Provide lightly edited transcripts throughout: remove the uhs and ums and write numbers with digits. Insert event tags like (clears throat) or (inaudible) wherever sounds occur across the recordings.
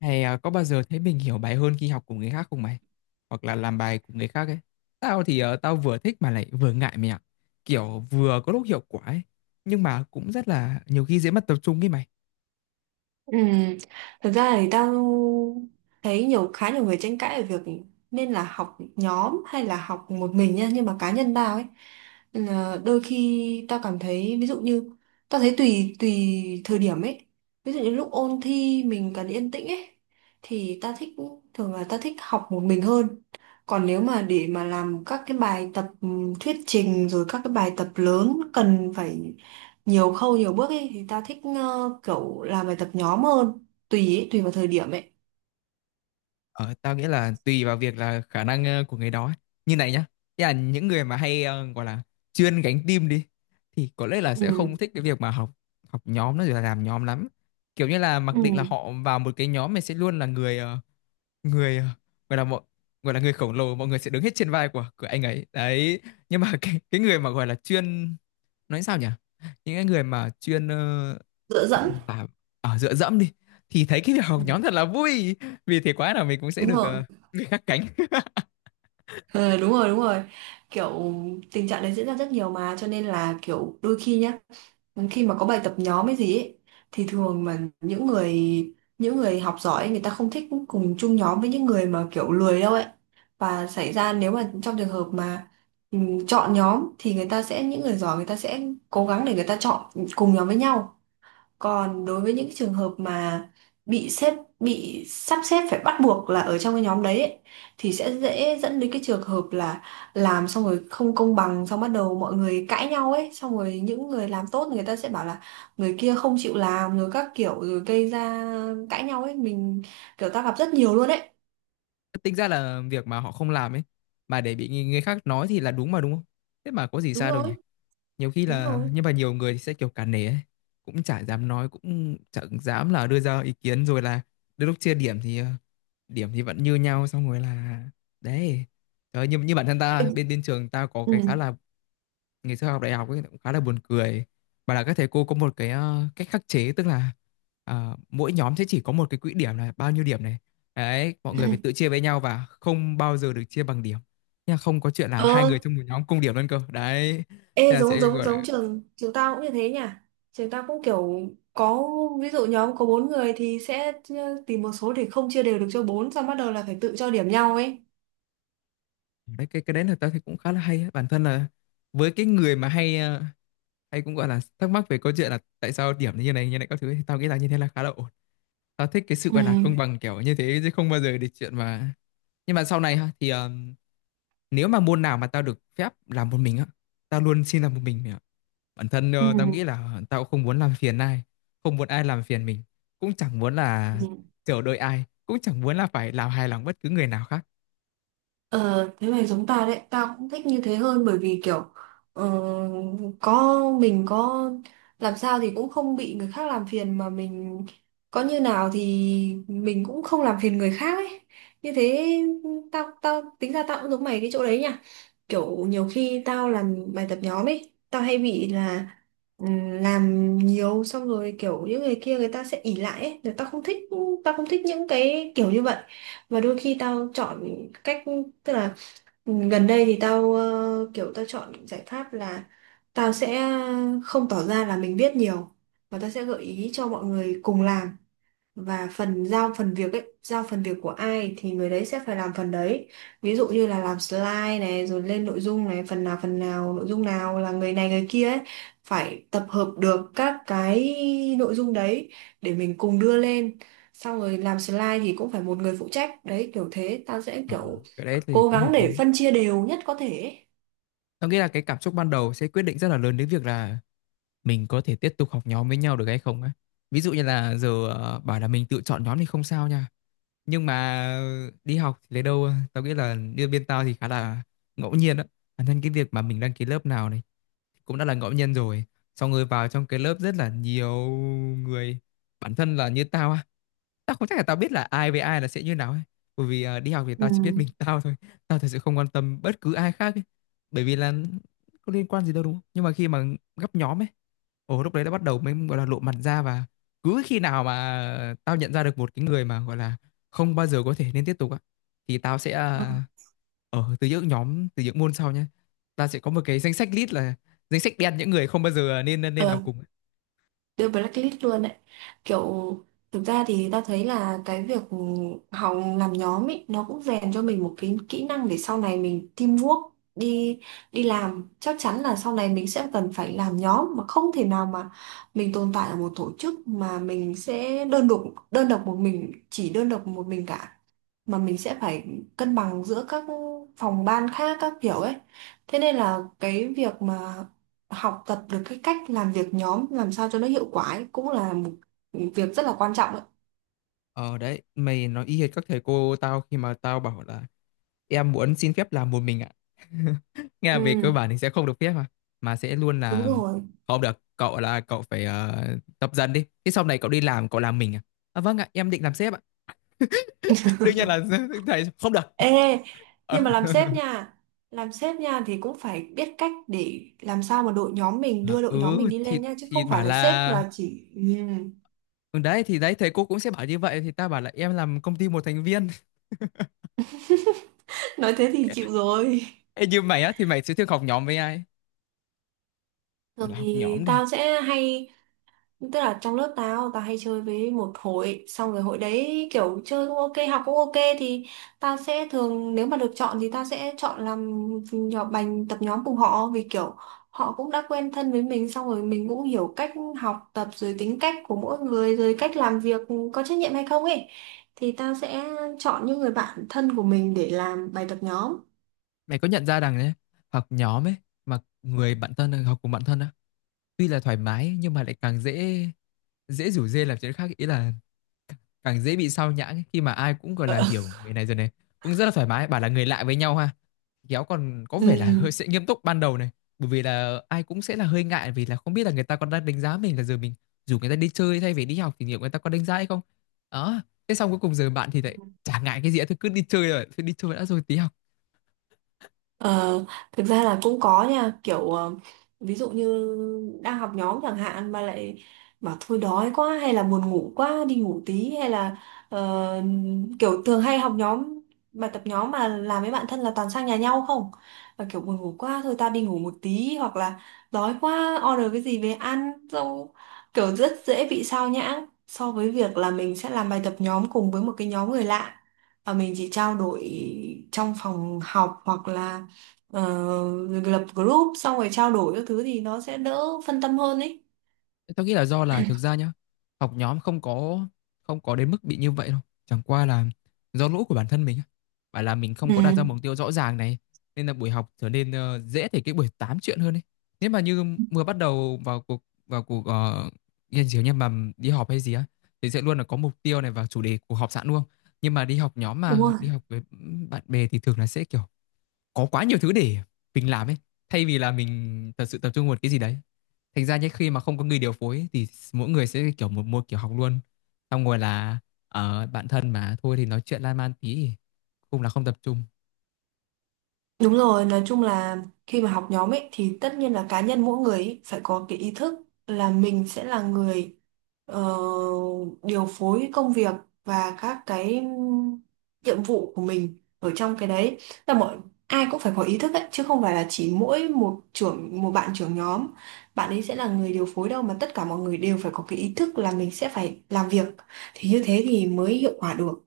Hay à, có bao giờ thấy mình hiểu bài hơn khi học cùng người khác không mày? Hoặc là làm bài cùng người khác ấy. Tao thì tao vừa thích mà lại vừa ngại mày ạ. Kiểu vừa có lúc hiệu quả ấy. Nhưng mà cũng rất là nhiều khi dễ mất tập trung ấy mày. Ừ. Thực ra thì tao thấy nhiều khá nhiều người tranh cãi về việc nên là học nhóm hay là học một mình nha, nhưng mà cá nhân tao ấy là đôi khi tao cảm thấy, ví dụ như tao thấy tùy tùy thời điểm ấy, ví dụ như lúc ôn thi mình cần yên tĩnh ấy thì tao thích thường là tao thích học một mình hơn. Còn nếu mà để mà làm các cái bài tập thuyết trình rồi các cái bài tập lớn cần phải nhiều khâu nhiều bước ấy thì ta thích kiểu làm bài tập nhóm hơn, tùy ấy, tùy vào thời điểm ấy. Ờ, tao nghĩ là tùy vào việc là khả năng của người đó ấy. Như này nhá. Thế là những người mà hay gọi là chuyên gánh team đi. Thì có lẽ là sẽ Ừ, không thích cái việc mà học học nhóm nó rồi là làm nhóm lắm. Kiểu như là mặc ừ, định là họ vào một cái nhóm này sẽ luôn là người người gọi là mọi gọi là người khổng lồ, mọi người sẽ đứng hết trên vai của anh ấy đấy, nhưng mà (laughs) cái người mà gọi là chuyên, nói sao nhỉ, những cái người mà chuyên ờ, dựa dẫn. à, ở dựa dẫm đi, thì thấy cái việc học (laughs) Ừ. nhóm thật là vui, vì thế quá là mình cũng sẽ Đúng được rồi. Người khác cánh. Ờ, đúng rồi, đúng rồi, kiểu tình trạng đấy diễn ra rất nhiều mà, cho nên là kiểu đôi khi nhá, khi mà có bài tập nhóm hay gì ấy, thì thường mà những người học giỏi ấy, người ta không thích cùng chung nhóm với những người mà kiểu lười đâu ấy, và xảy ra nếu mà trong trường hợp mà ừ, chọn nhóm thì người ta sẽ những người giỏi người ta sẽ cố gắng để người ta chọn cùng nhóm với nhau. Còn đối với những trường hợp mà bị xếp bị sắp xếp phải bắt buộc là ở trong cái nhóm đấy ấy, thì sẽ dễ dẫn đến cái trường hợp là làm xong rồi không công bằng, xong bắt đầu mọi người cãi nhau ấy, xong rồi những người làm tốt người ta sẽ bảo là người kia không chịu làm rồi các kiểu, rồi gây ra cãi nhau ấy, mình kiểu ta gặp rất nhiều luôn ấy. (laughs) Tính ra là việc mà họ không làm ấy, mà để bị người người khác nói thì là đúng mà, đúng không? Thế mà có gì Đúng sai đâu nhỉ? rồi, Nhiều khi đúng là, rồi. nhưng mà nhiều người thì sẽ kiểu cả nể ấy. Cũng chả dám nói, cũng chẳng dám là đưa ra ý kiến, rồi là đến lúc chia điểm thì điểm thì vẫn như nhau, xong rồi là đấy. Trời ơi, như bản thân ta, Em- bên bên trường ta có ừ. cái khá là, ngày xưa học đại học ấy, cũng khá là buồn cười, mà là các thầy cô có một cái cách khắc chế, tức là mỗi nhóm sẽ chỉ có một cái quỹ điểm là bao nhiêu điểm này, đấy mọi người phải Ừ. tự chia với nhau và không bao giờ được chia bằng điểm nha, không có chuyện là hai Ờ, người trong một nhóm cùng điểm luôn cơ đấy. Thế ê, là giống sẽ giống gọi là, giống trường trường tao cũng như thế nhỉ, trường tao cũng kiểu có ví dụ nhóm có bốn người thì sẽ tìm một số để không chia đều được cho bốn, xong bắt đầu là phải tự cho điểm nhau ấy. đấy, cái đấy là tao thấy cũng khá là hay á. Bản thân là, với cái người mà hay hay cũng gọi là thắc mắc về câu chuyện là tại sao điểm như này các thứ ấy, thì tao nghĩ là như thế là khá là ổn. Tao thích cái sự gọi là Ừ. công bằng kiểu như thế, chứ không bao giờ để chuyện mà, nhưng mà sau này ha, thì nếu mà môn nào mà tao được phép làm một mình á, tao luôn xin làm một mình mày ạ. Bản thân Ừ. Tao nghĩ là tao không muốn làm phiền ai, không muốn ai làm phiền mình, cũng chẳng muốn là Ừ. chờ đợi ai, cũng chẳng muốn là phải làm hài lòng bất cứ người nào khác. Ờ, thế mày giống tao đấy, tao cũng thích như thế hơn, bởi vì kiểu ờ, có mình có làm sao thì cũng không bị người khác làm phiền, mà mình có như nào thì mình cũng không làm phiền người khác ấy. Như thế, tao tao tính ra tao cũng giống mày cái chỗ đấy nha. Kiểu nhiều khi tao làm bài tập nhóm ấy, tao hay bị là làm nhiều xong rồi kiểu những người kia người ta sẽ ỉ lại ấy, rồi tao không thích những cái kiểu như vậy. Và đôi khi tao chọn cách, tức là gần đây thì tao kiểu tao chọn giải pháp là tao sẽ không tỏ ra là mình biết nhiều, và tao sẽ gợi ý cho mọi người cùng làm. Và phần giao phần việc ấy giao phần việc của ai thì người đấy sẽ phải làm phần đấy. Ví dụ như là làm slide này, rồi lên nội dung này, phần nào nội dung nào là người này người kia ấy phải tập hợp được các cái nội dung đấy để mình cùng đưa lên. Xong rồi làm slide thì cũng phải một người phụ trách đấy, kiểu thế, tao sẽ Ờ, kiểu cái đấy thì cố cũng hợp gắng lý. để phân chia đều nhất có thể ấy. Tao nghĩ là cái cảm xúc ban đầu sẽ quyết định rất là lớn đến việc là mình có thể tiếp tục học nhóm với nhau được hay không á. Ví dụ như là giờ bảo là mình tự chọn nhóm thì không sao nha. Nhưng mà đi học thì lấy đâu, tao nghĩ là như bên tao thì khá là ngẫu nhiên á. Bản thân cái việc mà mình đăng ký lớp nào này cũng đã là ngẫu nhiên rồi, xong rồi vào trong cái lớp rất là nhiều người, bản thân là như tao á, tao không chắc là tao biết là ai với ai là sẽ như nào ấy, bởi vì đi học thì Ừ. tao chỉ biết mình tao thôi, tao thật sự không quan tâm bất cứ ai khác ấy. Bởi vì là có liên quan gì đâu, đúng không? Nhưng mà khi mà gấp nhóm ấy, ồ lúc đấy đã bắt đầu mới gọi là lộ mặt ra, và cứ khi nào mà tao nhận ra được một cái người mà gọi là không bao giờ có thể nên tiếp tục á, thì tao sẽ Ờ. à, ở từ những nhóm, từ những môn sau nhé, ta sẽ có một cái danh sách list, là danh sách đen những người không bao giờ nên nên nên làm Ờ, cùng. đưa blacklist luôn đấy. Kiểu thực ra thì ta thấy là cái việc học làm nhóm ấy nó cũng rèn cho mình một cái kỹ năng để sau này mình teamwork, đi đi làm chắc chắn là sau này mình sẽ cần phải làm nhóm, mà không thể nào mà mình tồn tại ở một tổ chức mà mình sẽ đơn độc một mình cả, mà mình sẽ phải cân bằng giữa các phòng ban khác các kiểu ấy. Thế nên là cái việc mà học tập được cái cách làm việc nhóm làm sao cho nó hiệu quả ấy, cũng là một việc rất là quan trọng đấy. Ờ đấy, mày nói y hệt các thầy cô tao, khi mà tao bảo là em muốn xin phép làm một mình ạ, (laughs) nghe là Ừ, về cơ bản thì sẽ không được phép, mà sẽ luôn đúng là rồi. không được, cậu là cậu phải tập dần đi, thế sau này cậu đi làm cậu làm mình, à vâng ạ, em định làm sếp ạ, đương nhiên là (laughs) thầy không được. Ê, nhưng Ờ. mà (laughs) làm sếp nha thì cũng phải biết cách để làm sao mà đội nhóm mình À, đưa đội nhóm ừ, mình đi thì lên nha, chứ thì không phải bảo là sếp là là chỉ ừ. ừ, đấy thì đấy, thầy cô cũng sẽ bảo như vậy, thì ta bảo là em làm công ty một thành viên. (laughs) Nói thế thì chịu (laughs) rồi. Ê, như mày á thì mày sẽ thường học nhóm với ai, gọi Thường là học thì nhóm đi. tao sẽ hay, tức là trong lớp tao, tao hay chơi với một hội, xong rồi hội đấy kiểu chơi cũng ok, học cũng ok, thì tao sẽ thường nếu mà được chọn thì tao sẽ chọn làm nhỏ bành tập nhóm cùng họ, vì kiểu họ cũng đã quen thân với mình, xong rồi mình cũng hiểu cách học tập rồi tính cách của mỗi người, rồi cách làm việc có trách nhiệm hay không ấy. Thì tao sẽ chọn những người bạn thân của mình để làm bài tập nhóm. Mày có nhận ra rằng đấy, học nhóm ấy, mà người bạn thân học cùng bạn thân á, tuy là thoải mái nhưng mà lại càng dễ, dễ rủ rê làm chuyện khác, ý là càng dễ bị sao nhãng ấy, khi mà ai cũng gọi là hiểu người này rồi này, cũng rất là thoải mái. Bảo là người lạ với nhau ha, kéo còn có vẻ là Ừ. hơi sẽ nghiêm túc ban đầu này, bởi vì là ai cũng sẽ là hơi ngại, vì là không biết là người ta còn đang đánh giá mình, là giờ mình dù người ta đi chơi thay vì đi học thì liệu người ta có đánh giá hay không, đó. Thế xong cuối cùng giờ bạn thì lại chả ngại cái gì hết, thôi cứ đi chơi rồi, thôi đi chơi đã rồi tí học. Ờ, thực ra là cũng có nha, kiểu ví dụ như đang học nhóm chẳng hạn mà lại bảo thôi đói quá hay là buồn ngủ quá đi ngủ tí, hay là ờ, kiểu thường hay học nhóm bài tập nhóm mà làm với bạn thân là toàn sang nhà nhau không, và kiểu buồn ngủ quá thôi tao đi ngủ một tí, hoặc là đói quá order cái gì về ăn, xong kiểu rất dễ bị sao nhãng so với việc là mình sẽ làm bài tập nhóm cùng với một cái nhóm người lạ, và mình chỉ trao đổi trong phòng học hoặc là lập group xong rồi trao đổi các thứ, thì nó sẽ đỡ phân tâm hơn ấy. Tao nghĩ là do là thực ra nhá, học nhóm không có, không có đến mức bị như vậy đâu. Chẳng qua là do lỗi của bản thân mình á. Phải là mình không Ừ, có đặt ra mục tiêu rõ ràng này, nên là buổi học trở nên dễ thành cái buổi tám chuyện hơn ấy. Nếu mà như vừa bắt đầu vào cuộc nghiên cứu, nhưng mà đi họp hay gì á thì sẽ luôn là có mục tiêu này và chủ đề của họp sẵn luôn. Nhưng mà đi học nhóm đúng mà rồi. đi học với bạn bè thì thường là sẽ kiểu có quá nhiều thứ để mình làm ấy, thay vì là mình thật sự tập trung vào một cái gì đấy. Thành ra nhé, khi mà không có người điều phối ấy, thì mỗi người sẽ kiểu một một kiểu học luôn, xong rồi là ở bạn thân mà thôi thì nói chuyện lan man tí thì cũng là không tập trung. Đúng rồi, nói chung là khi mà học nhóm ấy thì tất nhiên là cá nhân mỗi người ấy phải có cái ý thức là mình sẽ là người ờ, điều phối công việc và các cái nhiệm vụ của mình ở trong cái đấy. Là mọi Ai cũng phải có ý thức ấy, chứ không phải là chỉ mỗi một trưởng một bạn trưởng nhóm, bạn ấy sẽ là người điều phối đâu, mà tất cả mọi người đều phải có cái ý thức là mình sẽ phải làm việc, thì như thế thì mới hiệu quả được.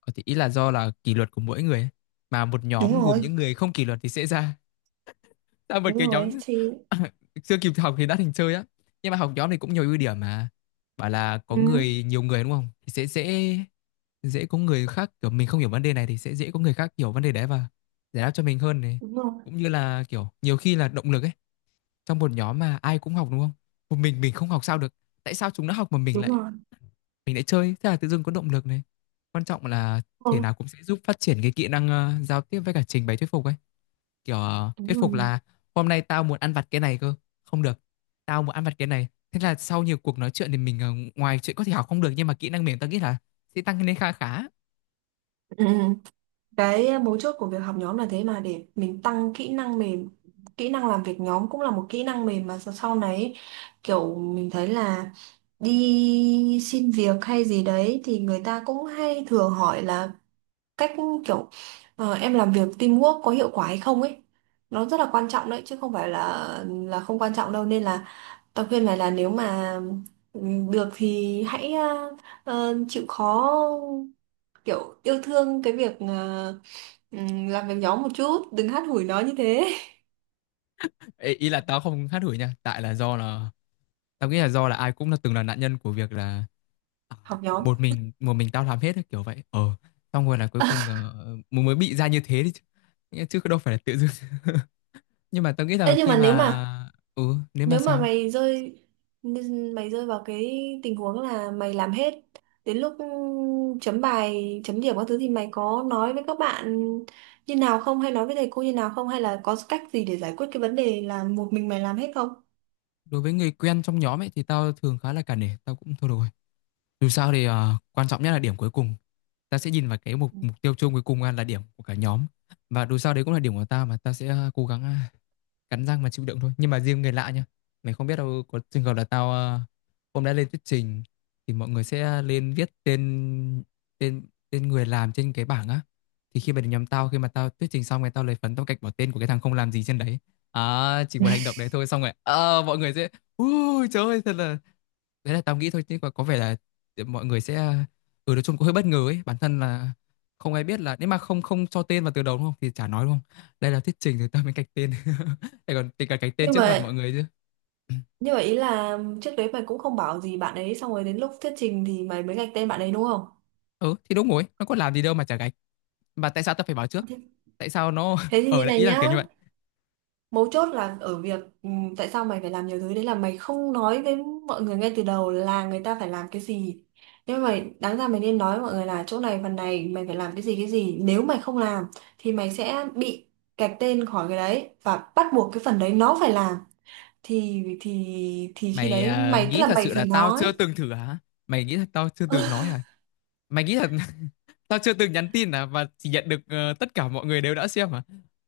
Ờ, thì ý là do là kỷ luật của mỗi người ấy, mà một Đúng nhóm gồm rồi, những người không kỷ luật thì sẽ ra sao một đúng cái rồi nhóm. thì (laughs) Chưa kịp học thì đã thành chơi á. Nhưng mà học nhóm thì cũng nhiều ưu điểm mà, bảo là có ừ, người, nhiều người đúng không, thì sẽ dễ, dễ có người khác, kiểu mình không hiểu vấn đề này thì sẽ dễ có người khác hiểu vấn đề đấy và giải đáp cho mình hơn này. đúng rồi, Cũng như là kiểu nhiều khi là động lực ấy, trong một nhóm mà ai cũng học đúng không, một mình không học sao được, tại sao chúng nó học mà đúng rồi. mình lại chơi, thế là tự dưng có động lực này. Quan trọng là thể nào cũng sẽ giúp phát triển cái kỹ năng giao tiếp với cả trình bày thuyết phục ấy, kiểu Đúng thuyết rồi. phục là (clears throat) hôm nay tao muốn ăn vặt cái này cơ, không được, tao muốn ăn vặt cái này, thế là sau nhiều cuộc nói chuyện thì mình ngoài chuyện có thể học không được, nhưng mà kỹ năng mềm tao nghĩ là sẽ tăng lên khá khá. Ừ. Ừ. Cái mấu chốt của việc học nhóm là thế, mà để mình tăng kỹ năng mềm. Kỹ năng làm việc nhóm cũng là một kỹ năng mềm, mà sau sau này kiểu mình thấy là đi xin việc hay gì đấy thì người ta cũng hay thường hỏi là cách, kiểu em làm việc teamwork có hiệu quả hay không ấy. Nó rất là quan trọng đấy, chứ không phải là không quan trọng đâu, nên là tao khuyên mày là nếu mà ừ, được thì hãy chịu khó kiểu yêu thương cái việc làm việc nhóm một chút, đừng hát hủi nó như thế. Ê, ý là tao không hát hủi nha, tại là do là tao nghĩ là do là ai cũng là từng là nạn nhân của việc là à, (laughs) Học nhóm. một mình tao làm hết ấy, kiểu vậy ờ, xong rồi là cuối cùng mới mới bị ra như thế đi chứ. Nghĩa- chứ đâu phải là tự dưng. (laughs) Nhưng mà tao nghĩ Thế là nhưng khi mà nếu mà, mà, ừ nếu mà nếu mà sao, mày rơi mày rơi vào cái tình huống là mày làm hết, đến lúc chấm bài chấm điểm các thứ thì mày có nói với các bạn như nào không, hay nói với thầy cô như nào không, hay là có cách gì để giải quyết cái vấn đề là một mình mày làm hết không? đối với người quen trong nhóm ấy thì tao thường khá là cả nể, tao cũng thôi được rồi. Dù sao thì quan trọng nhất là điểm cuối cùng. Ta sẽ nhìn vào cái mục mục tiêu chung cuối cùng là điểm của cả nhóm. Và dù sao đấy cũng là điểm của ta, mà ta sẽ cố gắng cắn răng mà chịu đựng thôi. Nhưng mà riêng người lạ nhá, mày không biết đâu, có trường hợp là tao hôm đã lên thuyết trình thì mọi người sẽ lên viết tên, tên người làm trên cái bảng á, thì khi mà đến nhóm tao, khi mà tao thuyết trình xong rồi tao lấy phấn tao gạch bỏ tên của cái thằng không làm gì trên đấy. À chỉ một hành động đấy thôi, xong rồi mọi người sẽ, ui trời ơi thật là, đấy là tao nghĩ thôi chứ, có vẻ là mọi người sẽ, ừ nói chung cũng hơi bất ngờ ấy. Bản thân là không ai biết là nếu mà không không cho tên vào từ đầu đúng không thì chả nói, đúng không? Đây là thuyết trình thì tao mới gạch tên. (laughs) Để còn tính cả gạch tên nhưng trước mặt mọi mà người chứ. nhưng mà ý là trước đấy mày cũng không bảo gì bạn ấy, xong rồi đến lúc thuyết trình thì mày mới gạch tên bạn ấy, đúng không? Ừ thì đúng rồi, nó có làm gì đâu mà chả gạch. Mà tại sao tao phải báo trước? Tại sao nó Thế (laughs) thì như ở đấy, này ý là nhá, kiểu như vậy. mấu chốt là ở việc tại sao mày phải làm nhiều thứ đấy là mày không nói với mọi người ngay từ đầu là người ta phải làm cái gì. Nhưng mà đáng ra mày nên nói với mọi người là chỗ này phần này mày phải làm cái gì cái gì. Nếu mày không làm thì mày sẽ bị gạch tên khỏi cái đấy, và bắt buộc cái phần đấy nó phải làm. Thì thì khi Mày đấy mày tức nghĩ là thật mày sự là phải tao chưa nói. từng thử hả? Mày nghĩ thật tao chưa từng nói (laughs) hả? Mày nghĩ thật (laughs) tao chưa từng nhắn tin hả? Và chỉ nhận được tất cả mọi người đều đã xem hả?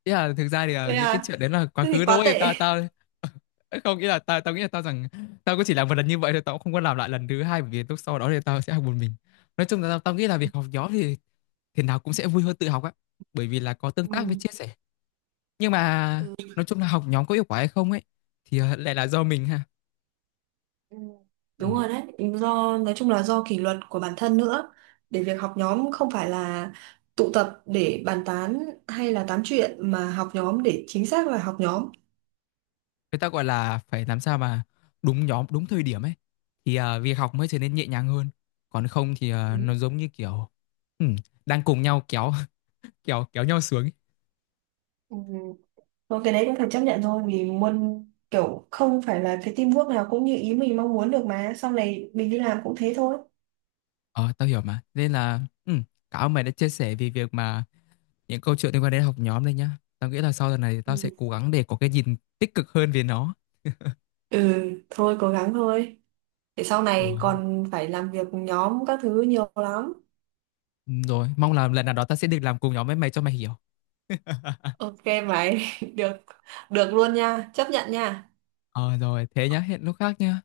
Ý là thực ra thì Thế những cái à? chuyện đấy là quá Thế thì khứ quá thôi, tệ. tao tao (laughs) không nghĩ là tao tao nghĩ là tao rằng tao cũng chỉ làm một lần như vậy thôi, tao cũng không có làm lại lần thứ hai, bởi vì lúc sau đó thì tao sẽ học một mình. Nói chung là tao nghĩ là việc học nhóm thì thế nào cũng sẽ vui hơn tự học á, bởi vì là có tương Ừ. tác với chia sẻ, nhưng mà nói chung là học nhóm có hiệu quả hay không ấy, thì lại là do mình ha. Ừ. Ừ. Đúng rồi đấy, do nói chung là do kỷ luật của bản thân nữa. Để việc học nhóm không phải là tụ tập để bàn tán hay là tám chuyện, mà học nhóm để chính xác là học nhóm. Người ta gọi là phải làm sao mà đúng nhóm đúng thời điểm ấy, thì việc học mới trở nên nhẹ nhàng hơn, còn không thì Ừ. Nó giống như kiểu ừ, đang cùng nhau kéo (laughs) kéo kéo nhau xuống ấy. Ừ. Thôi cái đấy cũng phải chấp nhận thôi, vì muốn kiểu không phải là cái teamwork nào cũng như ý mình mong muốn được, mà sau này mình đi làm cũng thế thôi. Ờ tao hiểu mà, nên là ừ, cảm ơn mày đã chia sẻ về việc mà những câu chuyện liên quan đến học nhóm đây nhá, tao nghĩ là sau lần này Ừ, tao sẽ cố gắng để có cái nhìn tích cực hơn về nó. ừ, thôi cố gắng thôi. Để sau Ờ. này còn phải làm việc nhóm các thứ nhiều lắm. Ừ, rồi mong là lần nào đó ta sẽ được làm cùng nhóm với mày cho mày hiểu. Ok mày, (laughs) được được luôn nha, chấp nhận nha. Ờ rồi thế nhá, hẹn lúc khác nhá.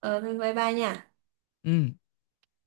Ờ, thôi bye bye nha. Ừ.